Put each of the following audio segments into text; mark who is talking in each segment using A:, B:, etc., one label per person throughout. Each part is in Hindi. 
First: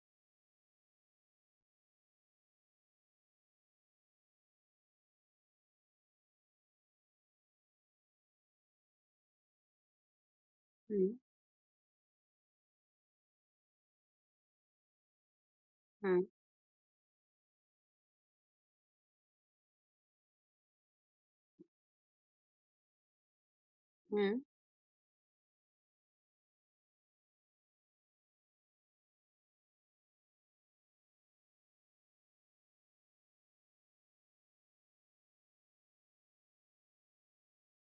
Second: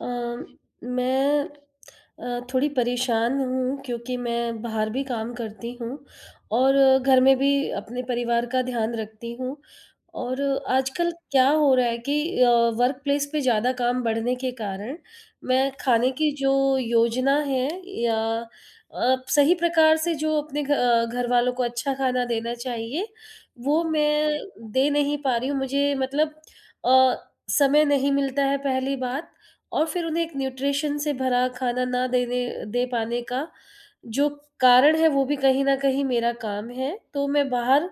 A: अ, मैं अ, थोड़ी परेशान हूँ क्योंकि मैं बाहर भी काम करती हूँ और घर में भी अपने परिवार का ध्यान रखती हूँ और
B: हुँ,
A: आजकल क्या हो रहा है कि वर्क प्लेस पे ज़्यादा काम बढ़ने के कारण मैं खाने
B: हाँ,
A: की जो योजना है या सही प्रकार से जो अपने घर वालों को अच्छा खाना देना चाहिए वो
B: हाँ,
A: मैं दे नहीं पा रही हूँ मुझे मतलब अ, समय नहीं मिलता है पहली बात। और फिर उन्हें एक न्यूट्रिशन से भरा खाना ना देने दे पाने का जो कारण है वो भी कहीं न कहीं मेरा काम है। तो मैं बाहर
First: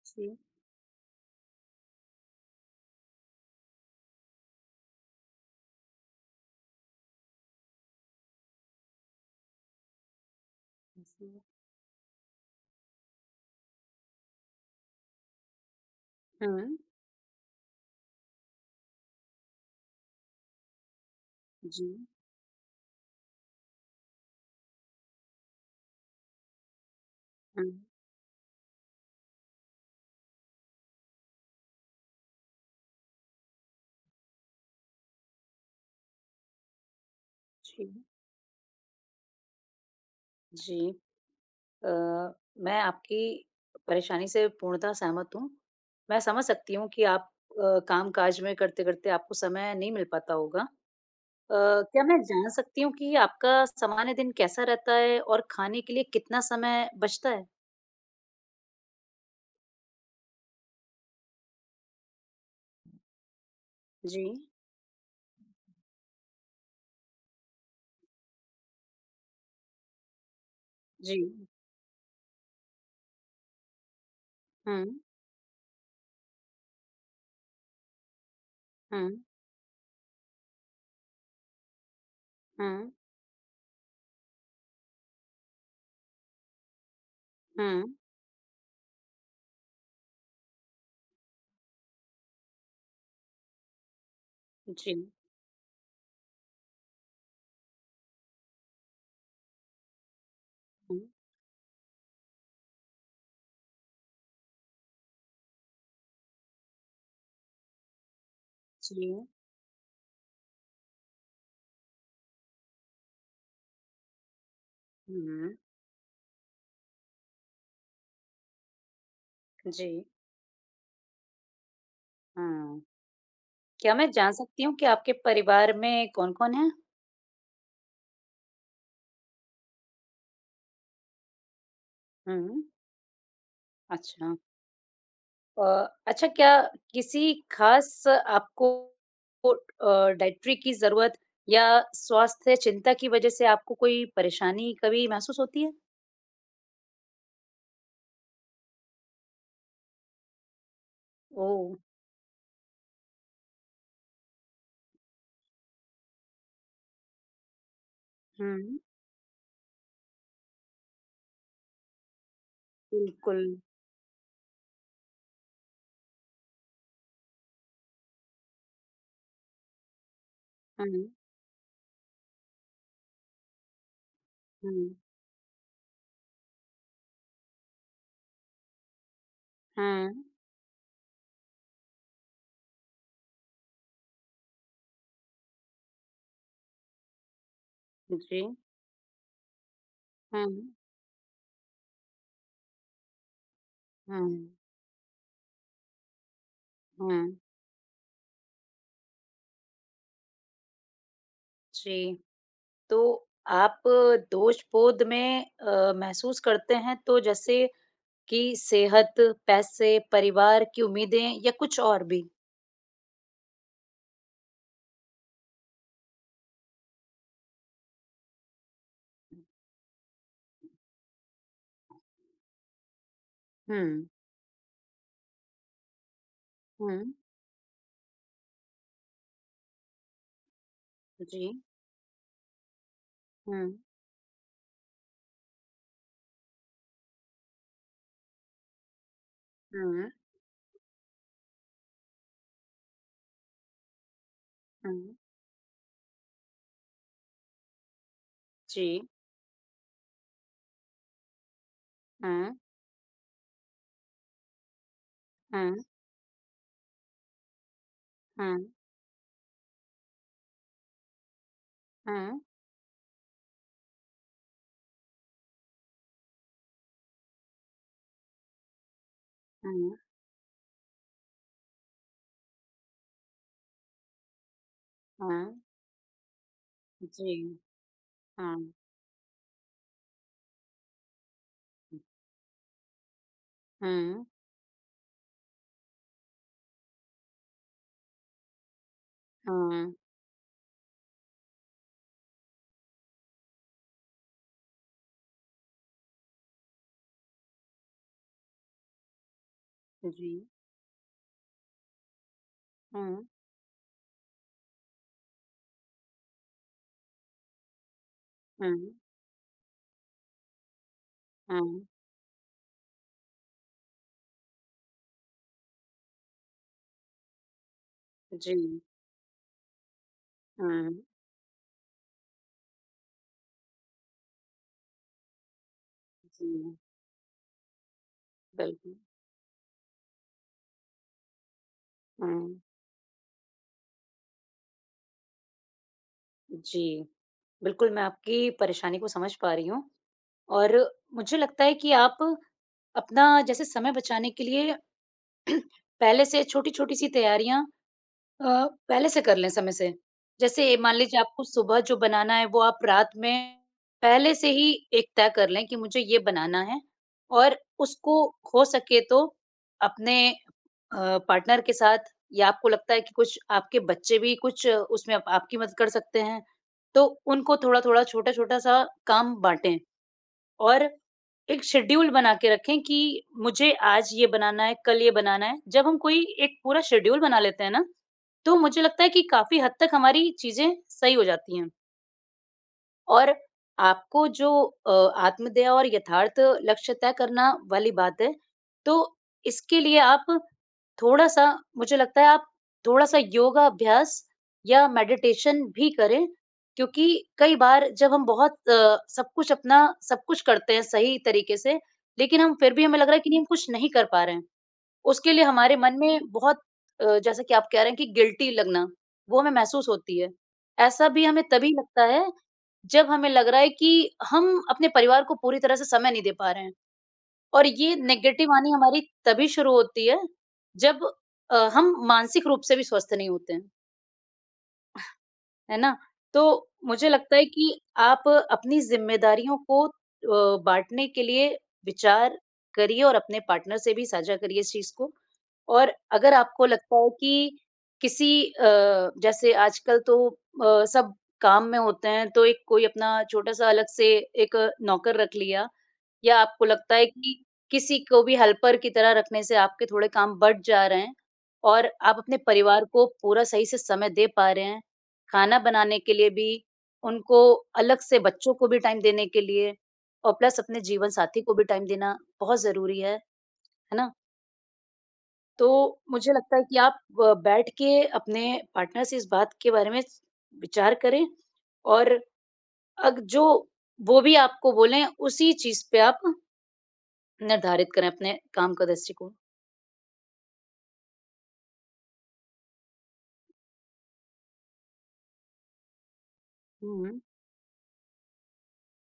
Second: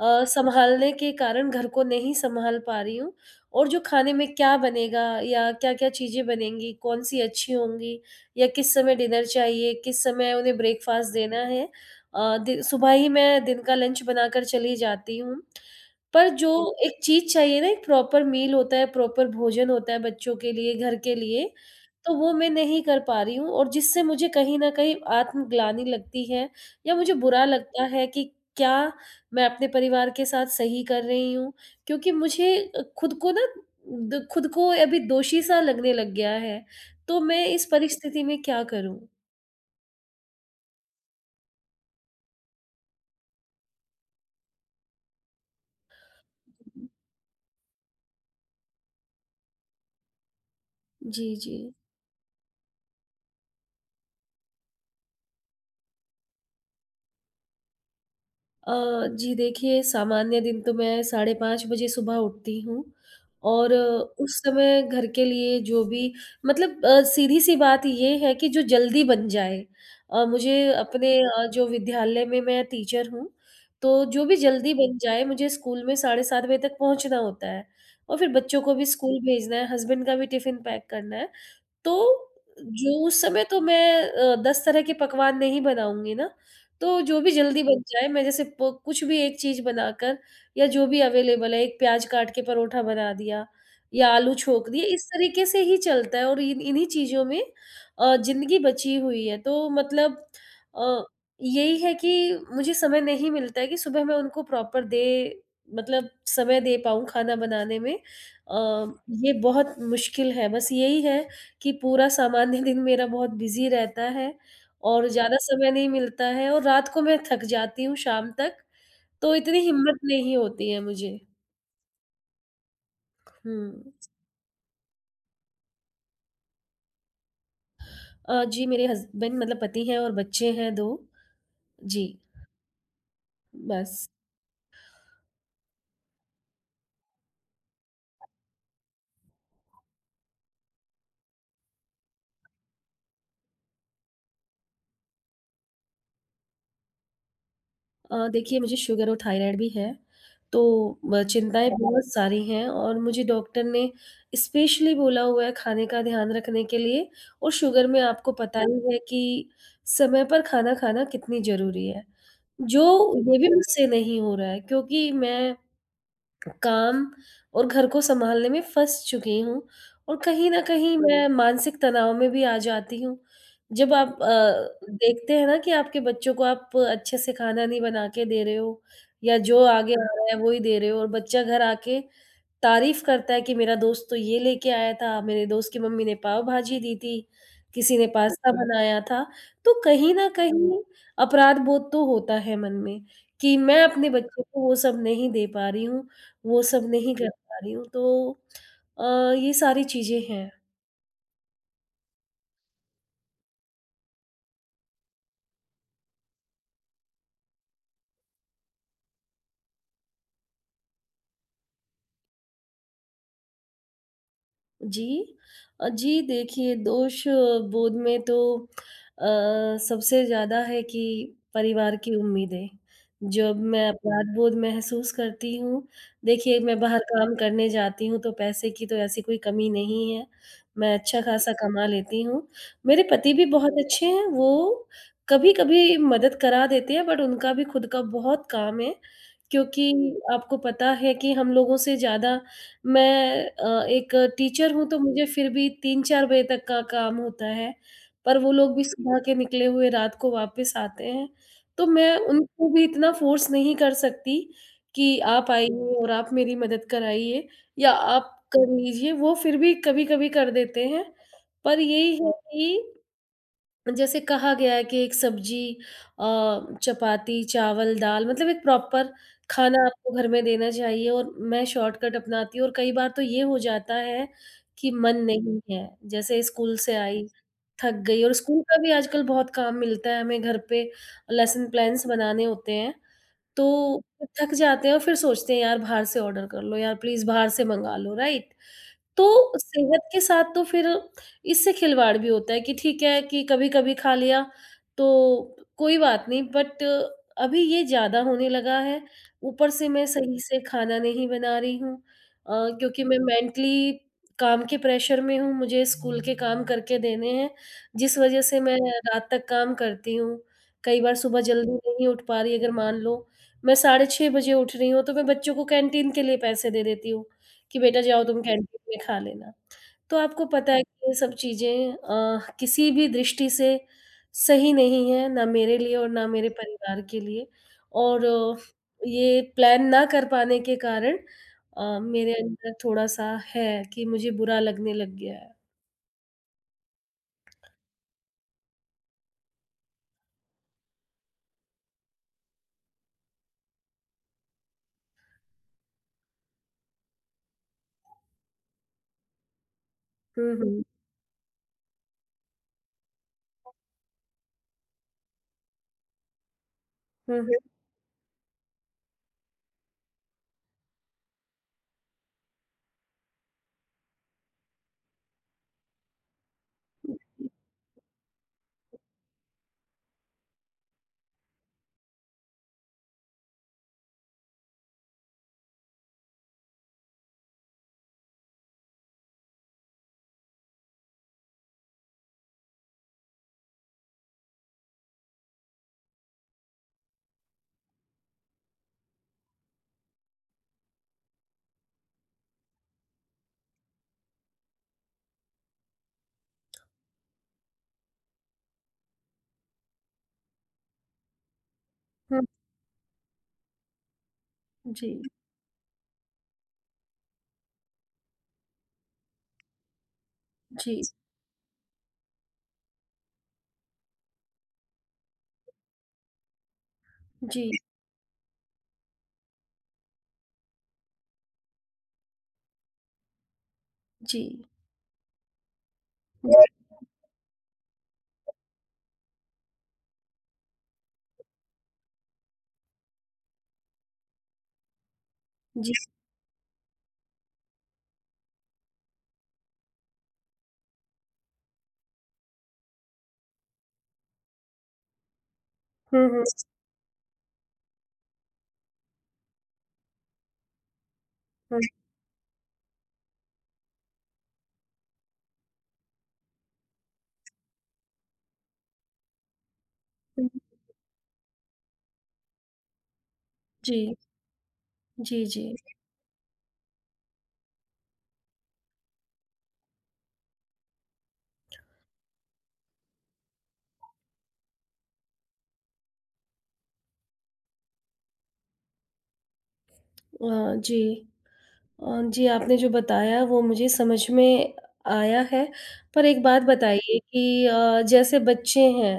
B: जी,
A: सँभालने के कारण घर को नहीं सँभाल पा रही हूँ और जो खाने में क्या बनेगा या क्या-क्या चीज़ें बनेंगी, कौन-सी अच्छी होंगी या किस समय डिनर चाहिए, किस समय उन्हें ब्रेकफ़ास्ट देना
B: जी,
A: है। अ, दि सुबह ही मैं दिन का लंच बनाकर चली जाती हूँ। पर जो
B: हाँ,
A: एक चीज़ चाहिए ना, एक प्रॉपर मील होता है, प्रॉपर भोजन होता है बच्चों के लिए, घर के लिए,
B: जी,
A: तो वो मैं नहीं कर पा रही हूँ और जिससे मुझे कहीं न कहीं आत्मग्लानि लगती है या मुझे बुरा
B: हाँ,
A: लगता है कि क्या मैं अपने परिवार के साथ सही कर रही हूँ? क्योंकि मुझे खुद को ना द खुद को अभी दोषी सा लगने लग गया है, तो मैं इस
B: जी।
A: परिस्थिति में क्या करूँ?
B: जी, अ, मैं आपकी परेशानी से पूर्णतः सहमत हूँ। मैं समझ सकती हूँ कि आप काम-काज में करते-करते आपको समय नहीं मिल पाता होगा। अ,
A: जी, जी।
B: क्या मैं जान सकती हूँ कि आपका सामान्य दिन कैसा रहता है और खाने के लिए कितना समय बचता है?
A: अ, जी देखिए, सामान्य दिन तो मैं साढ़े 5 बजे सुबह उठती हूँ और
B: जी,
A: उस समय घर के लिए जो भी मतलब सीधी-सी बात ये है कि जो जल्दी बन जाए। मुझे
B: जी,
A: अपने जो विद्यालय में मैं टीचर हूँ, तो जो भी जल्दी
B: हाँ,
A: बन जाए मुझे स्कूल में साढ़े 7 बजे तक पहुँचना होता है और फिर बच्चों को भी
B: हाँ,
A: स्कूल भेजना है, हस्बैंड का भी टिफ़िन पैक करना है। तो
B: हाँ,
A: जो उस समय तो मैं 10 तरह के पकवान नहीं बनाऊँगी ना, तो जो भी जल्दी
B: हाँ,
A: बन जाए मैं जैसे प कुछ भी एक चीज़ बनाकर या जो भी अवेलेबल है, एक प्याज़ काट के परोठा बना दिया या आलू छोक दिए,
B: जी।
A: इस तरीके से ही चलता है और इन इन्हीं चीज़ों में ज़िंदगी बची हुई है। तो मतलब
B: हाँ,
A: अ, यही है कि मुझे समय नहीं मिलता है कि सुबह मैं उनको प्रॉपर दे मतलब समय दे पाऊँ खाना बनाने में।
B: जी, हाँ।
A: ये बहुत मुश्किल है, बस यही है कि पूरा सामान्य दिन मेरा बहुत बिज़ी रहता है और ज़्यादा
B: हुँ,
A: समय नहीं मिलता है और रात को मैं थक जाती हूँ शाम तक, तो इतनी हिम्मत
B: जी,
A: नहीं होती है मुझे।
B: हाँ।
A: हुँ।
B: क्या मैं जान सकती हूँ कि आपके परिवार में कौन-कौन है?
A: जी मेरे हस्बैंड मतलब पति हैं और बच्चे हैं 2। जी,
B: हुँ,
A: बस।
B: अच्छा। अ, अच्छा क्या किसी ख़ास आपको डायट्री की ज़रूरत या स्वास्थ्य चिंता की वज़ह से आपको कोई परेशानी कभी महसूस होती है?
A: देखिए मुझे शुगर और थायराइड भी है, तो चिंताएँ
B: ओह!
A: अच्छा। बहुत सारी हैं और मुझे डॉक्टर ने स्पेशली बोला हुआ है खाने का ध्यान रखने के लिए और शुगर में आपको पता हाँ।
B: हुँ,
A: ही है कि समय पर खाना खाना कितनी ज़रूरी है। जो ये भी
B: बिल्कुल।
A: बिल्कुल। मुझसे नहीं हो रहा है क्योंकि मैं काम और घर को सँभालने में फँस चुकी हूँ और कहीं न कहीं हुँ।
B: हुँ,
A: मैं मानसिक तनाव में भी आ जाती हूँ। जब आप
B: हुँ,
A: देखते हैं ना कि आपके बच्चों को आप अच्छे से खाना नहीं बना के दे रहे हो या जो आगे आ
B: हुँ।
A: रहा है वो ही दे रहे हो और बच्चा घर आके तारीफ़ करता है कि मेरा दोस्त तो ये लेके आया था, मेरे दोस्त की मम्मी ने पाव भाजी दी थी, किसी ने
B: जी।
A: पास्ता बनाया था। तो कहीं न
B: हुँ,
A: कहीं अपराध-बोध तो होता है मन में कि मैं अपने
B: हुँ,
A: बच्चों को वो सब नहीं दे पा रही हूँ, वो सब नहीं
B: हुँ।
A: कर पा रही हूँ। तो अ, ये सारी चीज़ें हैं।
B: जी, तो आप दोष-बोध में महसूस करते हैं तो जैसे कि सेहत, पैसे, परिवार की उम्मीदें या कुछ और भी?
A: जी। जी देखिए दोष बोध में तो अ, सबसे ज़्यादा है कि परिवार की उम्मीदें। जब मैं
B: हुँ,
A: अपराध बोध महसूस करती हूँ, देखिए मैं बाहर
B: हुँ,
A: काम करने जाती हूँ तो पैसे की तो ऐसी कोई कमी नहीं है। मैं
B: जी,
A: अच्छा-खासा कमा लेती हूँ। मेरे पति भी
B: हुँ,
A: बहुत अच्छे हैं, वो कभी-कभी मदद करा देते हैं बट उनका भी खुद का बहुत काम है, क्योंकि
B: हुँ,
A: आपको पता है कि हम लोगों से ज़्यादा मैं एक टीचर हूँ
B: हुँ,
A: तो मुझे फिर भी 3-4 बजे तक का काम होता है, पर वो लोग
B: जी,
A: भी सुबह के निकले हुए रात को वापस आते हैं, तो मैं
B: हुँ,
A: उनको भी इतना फ़ोर्स नहीं कर सकती कि आप
B: हुँ,
A: आइए और आप मेरी मदद कराइए या आप
B: हुँ,
A: कर लीजिए, वो फिर भी कभी-कभी कर देते हैं। पर यही है
B: हुँ,
A: कि जैसे कहा गया है कि एक सब्जी अ, चपाती, चावल, दाल मतलब एक प्रॉपर खाना
B: हुँ,
A: आपको घर में देना चाहिए और मैं शॉर्टकट अपनाती हूँ और कई बार तो ये हो जाता है कि मन
B: हुँ,
A: नहीं है, जैसे स्कूल से आई,
B: जी,
A: थक गई और स्कूल
B: हुँ,
A: का भी आजकल बहुत काम मिलता है हमें घर पे, लेसन प्लान्स बनाने होते हैं, तो
B: हुँ,
A: थक जाते हैं और फिर सोचते हैं यार बाहर से ऑर्डर कर लो, यार प्लीज़ बाहर से मँगा लो, राइट? तो
B: हुँ,
A: सेहत के साथ तो फिर इससे खिलवाड़ भी होता है कि ठीक है कि कभी-कभी खा लिया, तो कोई बात नहीं बट अभी ये ज़्यादा होने लगा है। ऊपर से मैं
B: जी,
A: सही से खाना नहीं बना रही हूँ अ, क्योंकि मैं
B: हुँ,
A: मेंटली काम के प्रेशर में हूँ, मुझे स्कूल के काम करके देने हैं, जिस वजह से
B: हुँ,
A: मैं रात तक काम करती हूँ। कई बार सुबह जल्दी
B: हुँ,
A: नहीं उठ पा रही, अगर मान लो मैं 6:30 बजे उठ रही हूँ, तो मैं बच्चों को कैंटीन के लिए पैसे दे देती हूँ। कि बेटा जाओ तुम
B: जी,
A: कैंटीन में खा लेना। तो आपको पता है
B: हुँ,
A: कि ये सब चीज़ें किसी भी दृष्टि से सही नहीं है, ना मेरे लिए और ना
B: जी,
A: मेरे परिवार के लिए और
B: बिल्कुल,
A: ये प्लान ना कर पाने के कारण मेरे
B: हुँ,
A: अंदर थोड़ा-सा है कि मुझे बुरा लगने लग गया है।
B: जी। बिल्कुल, मैं आपकी परेशानी को समझ पा रही हूँ। और मुझे लगता है कि आप अपना जैसे समय बचाने के लिए पहले से छोटी-छोटी सी तैयारियाँ अ, पहले से कर लें समय से।
A: हुँ,
B: जैसे
A: हुँ।
B: मान लीजिए आपको सुबह जो बनाना है वो आप रात में पहले से ही एक तय कर लें कि मुझे ये बनाना है
A: हुँ,
B: और
A: हुँ,
B: उसको हो सके तो अपने पार्टनर के साथ या आपको लगता है कि कुछ आपके बच्चे भी कुछ उसमें आप आपकी मदद कर सकते हैं, तो उनको थोड़ा-थोड़ा छोटा-छोटा सा काम बाँटें। और एक शेड्यूल बना के रखें कि मुझे आज ये बनाना है, कल ये बनाना है। जब हम कोई एक पूरा शेड्यूल बना लेते हैं ना, तो मुझे लगता है कि काफ़ी हद तक हमारी चीज़ें सही हो जाती हैं। और आपको जो अ, आत्मदया और यथार्थ लक्ष्य तय करना वाली बात है, तो इसके लिए आप थोड़ा-सा मुझे लगता है आप थोड़ा-सा योगा अभ्यास या मेडिटेशन भी करें, क्योंकि कई बार जब हम बहुत सब कुछ अपना सब कुछ करते हैं सही तरीके से, लेकिन
A: हुँ।
B: हम फिर भी हमें लग रहा है कि नहीं हम कुछ नहीं कर पा रहे हैं।
A: जी,
B: उसके लिए हमारे मन में बहुत जैसा कि आप कह रहे हैं कि गिल्टी लगना, वो हमें महसूस होती है।
A: जी,
B: ऐसा भी हमें तभी लगता है, जब हमें लग रहा है कि हम अपने परिवार को पूरी तरह से समय नहीं दे पा रहे हैं और
A: जी,
B: ये नेगेटिव वानी हमारी तभी शुरू होती है, जब हम मानसिक रूप से भी स्वस्थ नहीं होते हैं।
A: जी,
B: है ना? तो
A: जी,
B: मुझे लगता है कि आप अपनी ज़िम्मेदारियों को बाँटने के लिए विचार करिए और अपने पार्टनर से भी साझा करिए इस चीज़ को। और
A: जी।
B: अगर आपको लगता है कि किसी जैसे आजकल तो सब काम में होते हैं, तो एक कोई अपना छोटा-सा अलग से एक नौकर रख लिया
A: हुँ,
B: या
A: हुँ,
B: आपको लगता है कि किसी को भी हेल्पर की तरह रखने से आपके थोड़े काम बढ़ जा रहे हैं
A: हुँ,
B: और आप अपने परिवार को पूरा सही से समय दे पा रहे हैं, खाना बनाने के लिए भी, उनको अलग से बच्चों को भी टाइम देने के लिए और
A: हुँ।
B: प्लस अपने जीवन साथी को भी टाइम देना बहुत ज़रूरी है ना?
A: जी, जी, जी।
B: तो मुझे लगता है कि आप ब बैठ के अपने पार्टनर से इस बात के बारे में विचार करें और अग जो वो भी आपको बोलें, उसी चीज़ पे आप निर्धारित करें अपने काम का दृष्टिकोण।
A: अ, जी। जी, आपने जो बताया वो मुझे समझ में आया है। पर एक बात
B: हुँ,
A: बताइए कि जैसे बच्चे हैं,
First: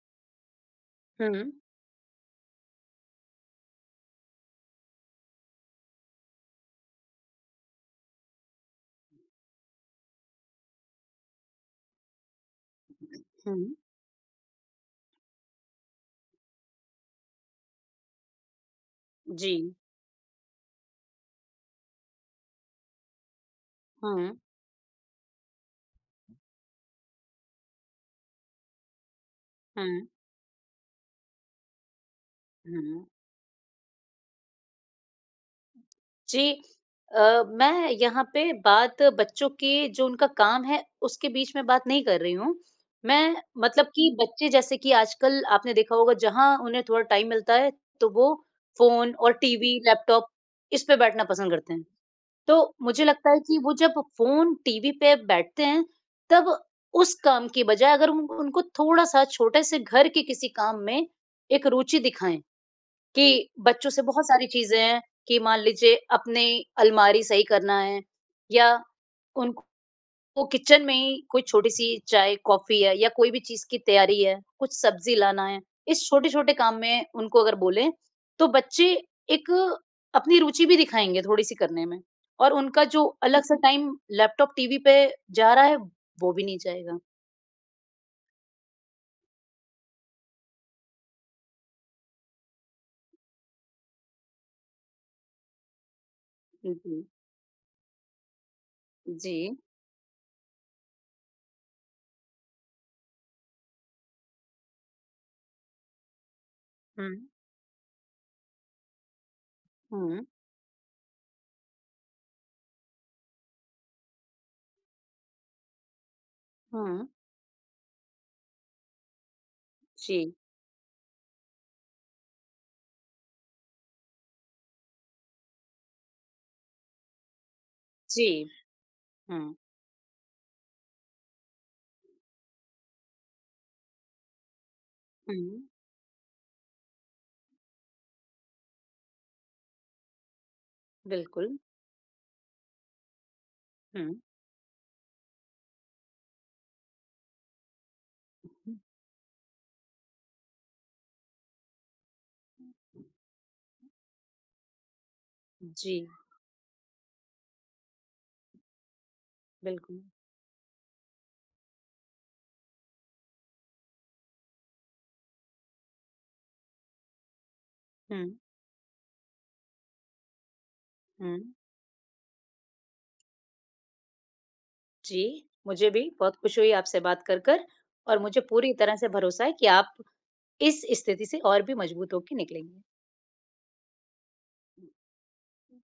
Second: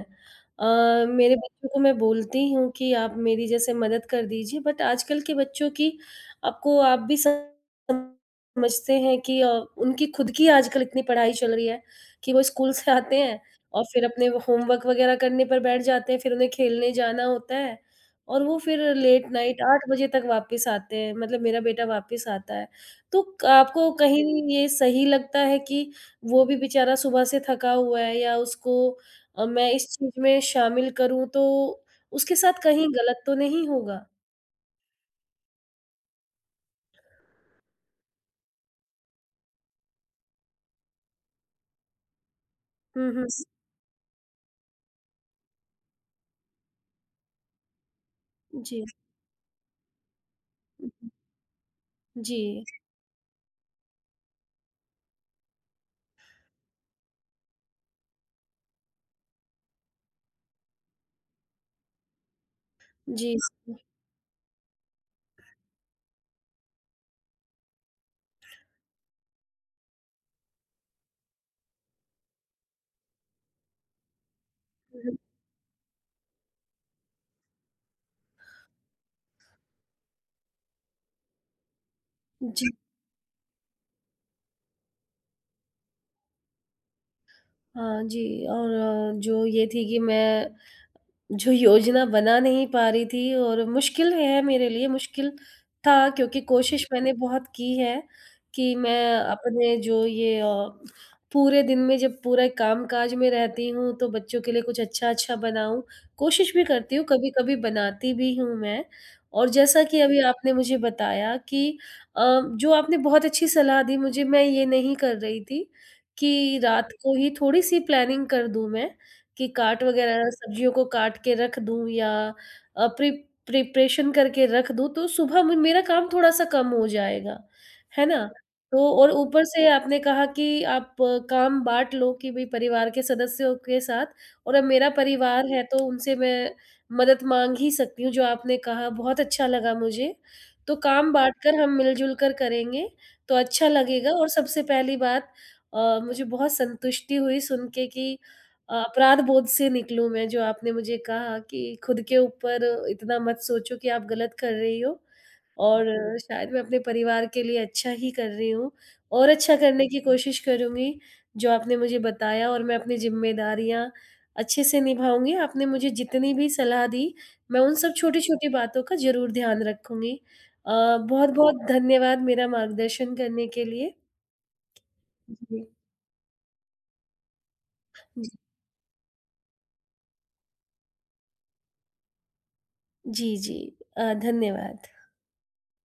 A: अ, मेरे
B: हुँ,
A: बच्चों को मैं बोलती हूँ कि आप मेरी जैसे मदद कर दीजिए बट आजकल के बच्चों की आपको आप भी समझते हैं कि उनकी खुद की आजकल इतनी पढ़ाई चल रही है कि वो स्कूल से आते हैं
B: हुँ।
A: और फिर अपने वो होमवर्क वग़ैरह करने पर बैठ जाते हैं, फिर उन्हें खेलने जाना होता है और वो फिर लेट
B: जी।
A: नाइट 8 बजे तक वापस आते हैं। मतलब मेरा बेटा वापस आता है। तो क आपको
B: हुँ,
A: कहीं ये सही लगता है कि वो भी बेचारा सुबह से थका हुआ है या उसको मैं इस
B: हुँ,
A: चीज़ में शामिल करूँ तो उसके साथ कहीं
B: हुँ।
A: गलत तो नहीं होगा?
B: जी, मैं यहाँ पे बात बच्चों के जो उनका काम है, उसके बीच में बात नहीं कर रही हूँ।
A: हुँ, हुँ।
B: मैं मतलब कि बच्चे जैसे कि आजकल आपने देखा होगा जहाँ उन्हें थोड़ा टाइम मिलता है, तो वो
A: जी।
B: फ़ोन और टीवी, लैपटॉप इस पे बैठना पसंद करते हैं। तो
A: जी,
B: मुझे लगता है कि वो जब फ़ोन, टीवी पे बैठते हैं, तब उस काम की बजाय अगर उन उनको थोड़ा-सा छोटे से घर के किसी काम में एक रुचि दिखाएँ
A: जी।
B: कि बच्चों से बहुत सारी चीज़ें हैं कि मान लीजिए अपनी अलमारी सही करना है या उनको वो किचन में ही कोई छोटी-सी चाय, कॉफ़ी है या कोई भी चीज़ की तैयारी है, कुछ
A: हुँ,
B: सब्ज़ी
A: हुँ।
B: लाना है, इस छोटे-छोटे काम में उनको अगर बोलें, तो बच्चे एक अपनी रुचि भी दिखाएँगे थोड़ी-सी करने में और
A: जी,
B: उनका जो अलग सा टाइम लैपटॉप, टीवी पे जा रहा है, वो भी नहीं जाएगा।
A: हाँ जी। और जो ये थी कि मैं जो योजना बना नहीं पा रही थी और मुश्किल है मेरे लिए, मुश्किल था क्योंकि कोशिश
B: जी,
A: मैंने बहुत की है कि मैं
B: जी।
A: अपने जो ये पूरे दिन में जब पूरे काम-काज में रहती हूँ, तो बच्चों के लिए कुछ अच्छा-अच्छा बनाऊँ। कोशिश भी करती हूँ,
B: हुँ,
A: कभी-कभी बनाती भी हूँ मैं और जैसा कि अभी
B: हुँ,
A: आपने मुझे बताया कि अ, जो आपने बहुत अच्छी सलाह दी मुझे, मैं ये नहीं कर रही थी कि रात
B: हुँ।
A: को ही थोड़ी-सी प्लानिंग कर दूँ मैं। कि काट वगैरह
B: जी,
A: सब्जियों को काट के रख दूँ या अ, प्रि प्रिपरेशन करके रख दूँ तो सुबह म मेरा काम थोड़ा-सा कम हो जाएगा, है ना?
B: जी।
A: तो और ऊपर
B: हुँ,
A: से आपने कहा कि आप काम बाँट लो कि भई परिवार के सदस्यों के साथ और अब मेरा
B: हुँ,
A: परिवार है तो उनसे मैं मदद माँग ही सकती हूँ, जो आपने कहा बहुत अच्छा लगा मुझे। तो काम बाँट
B: बिल्कुल।
A: कर हम मिल-जुल कर करेंगे, तो अच्छा लगेगा
B: हुँ,
A: और सबसे पहली बात अ, मुझे बहुत संतुष्टि हुई सुन के कि
B: हुँ,
A: अपराध बोध से निकलूँ मैं, जो आपने मुझे कहा कि खुद के ऊपर इतना मत सोचो कि आप गलत कर रही हो और
B: जी,
A: शायद मैं अपने परिवार के लिए अच्छा ही कर रही हूँ और अच्छा करने की
B: बिल्कुल।
A: कोशिश करूँगी, जो आपने मुझे बताया और मैं अपनी ज़िम्मेदारियाँ अच्छे से निभाऊँगी। आपने मुझे जितनी भी सलाह दी, मैं उन सब
B: हुँ,
A: छोटी-छोटी बातों का ज़रूर ध्यान रखूँगी। अ,
B: हुँ।
A: बहुत-बहुत धन्यवाद मेरा मार्गदर्शन करने के लिए।
B: जी,
A: जी,
B: मुझे भी बहुत खुशी हुई आपसे बात कर कर और
A: जी,
B: मुझे पूरी तरह से भरोसा है कि आप इस स्थिति से और भी मजबूत होके निकलेंगे।
A: जी। जी, धन्यवाद।